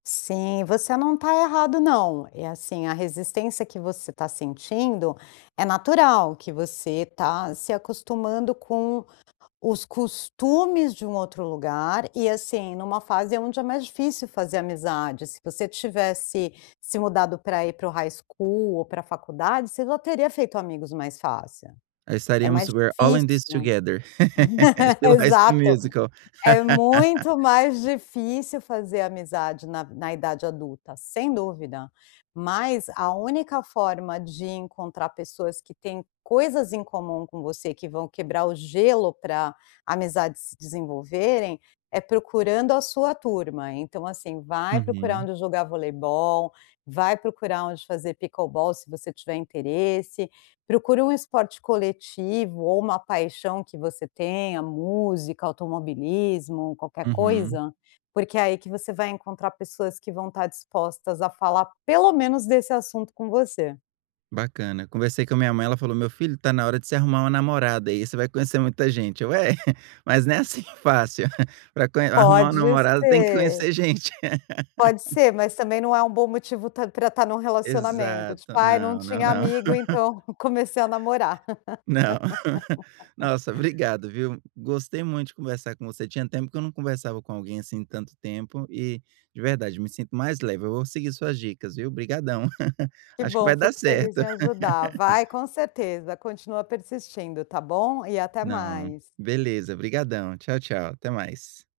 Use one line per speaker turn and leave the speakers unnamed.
Sim, você não está errado não. E assim, a resistência que você está sentindo, é natural, que você está se acostumando com os costumes de um outro lugar, e assim, numa fase aonde é mais difícil fazer amizade. Se você tivesse se mudado para ir para o high school ou para faculdade, você já teria feito amigos mais fácil.
É,
É
estaríamos
mais
super all in this
difícil.
together estilo High School
Exato.
Musical.
É muito mais difícil fazer amizade na na idade adulta, sem dúvida. Mas, a única forma de encontrar pessoas que têm coisas em comum com você, que vão quebrar o gelo para amizades se desenvolverem, é procurando a sua turma. Então assim, vai procurar
Uhum.
onde jogar voleibol, vai procurar onde fazer pickleball, se você tiver interesse. Procura um esporte coletivo, ou uma paixão que você tenha, música, automobilismo, qualquer
Uhum.
coisa, porque é aí que você vai encontrar pessoas que vão estar dispostas a falar pelo menos desse assunto com você.
Bacana. Conversei com a minha mãe, ela falou: "Meu filho, está na hora de você arrumar uma namorada, aí você vai conhecer muita gente", eu: "É, mas não é assim fácil, para conhe arrumar uma
Pode
namorada, tem que
ser.
conhecer gente".
Pode ser, mas também não é um bom motivo ta para estar num relacionamento, tipo:
Exato.
"Ai, não
Não, não,
tinha
não.
amigo, então comecei a namorar".
Não. Nossa, obrigado viu. Gostei muito de conversar com você, tinha tempo que eu não conversava com alguém, assim, tanto tempo e, de verdade, me sinto mais leve. Eu vou seguir suas dicas, viu, obrigadão.
Que
Acho que
bom,
vai dar
fico feliz em
certo.
ajudar. Vai, com certeza. Continua persistindo, tá bom. E até
Não.
mais.
Beleza, obrigadão. Tchau, tchau, até mais.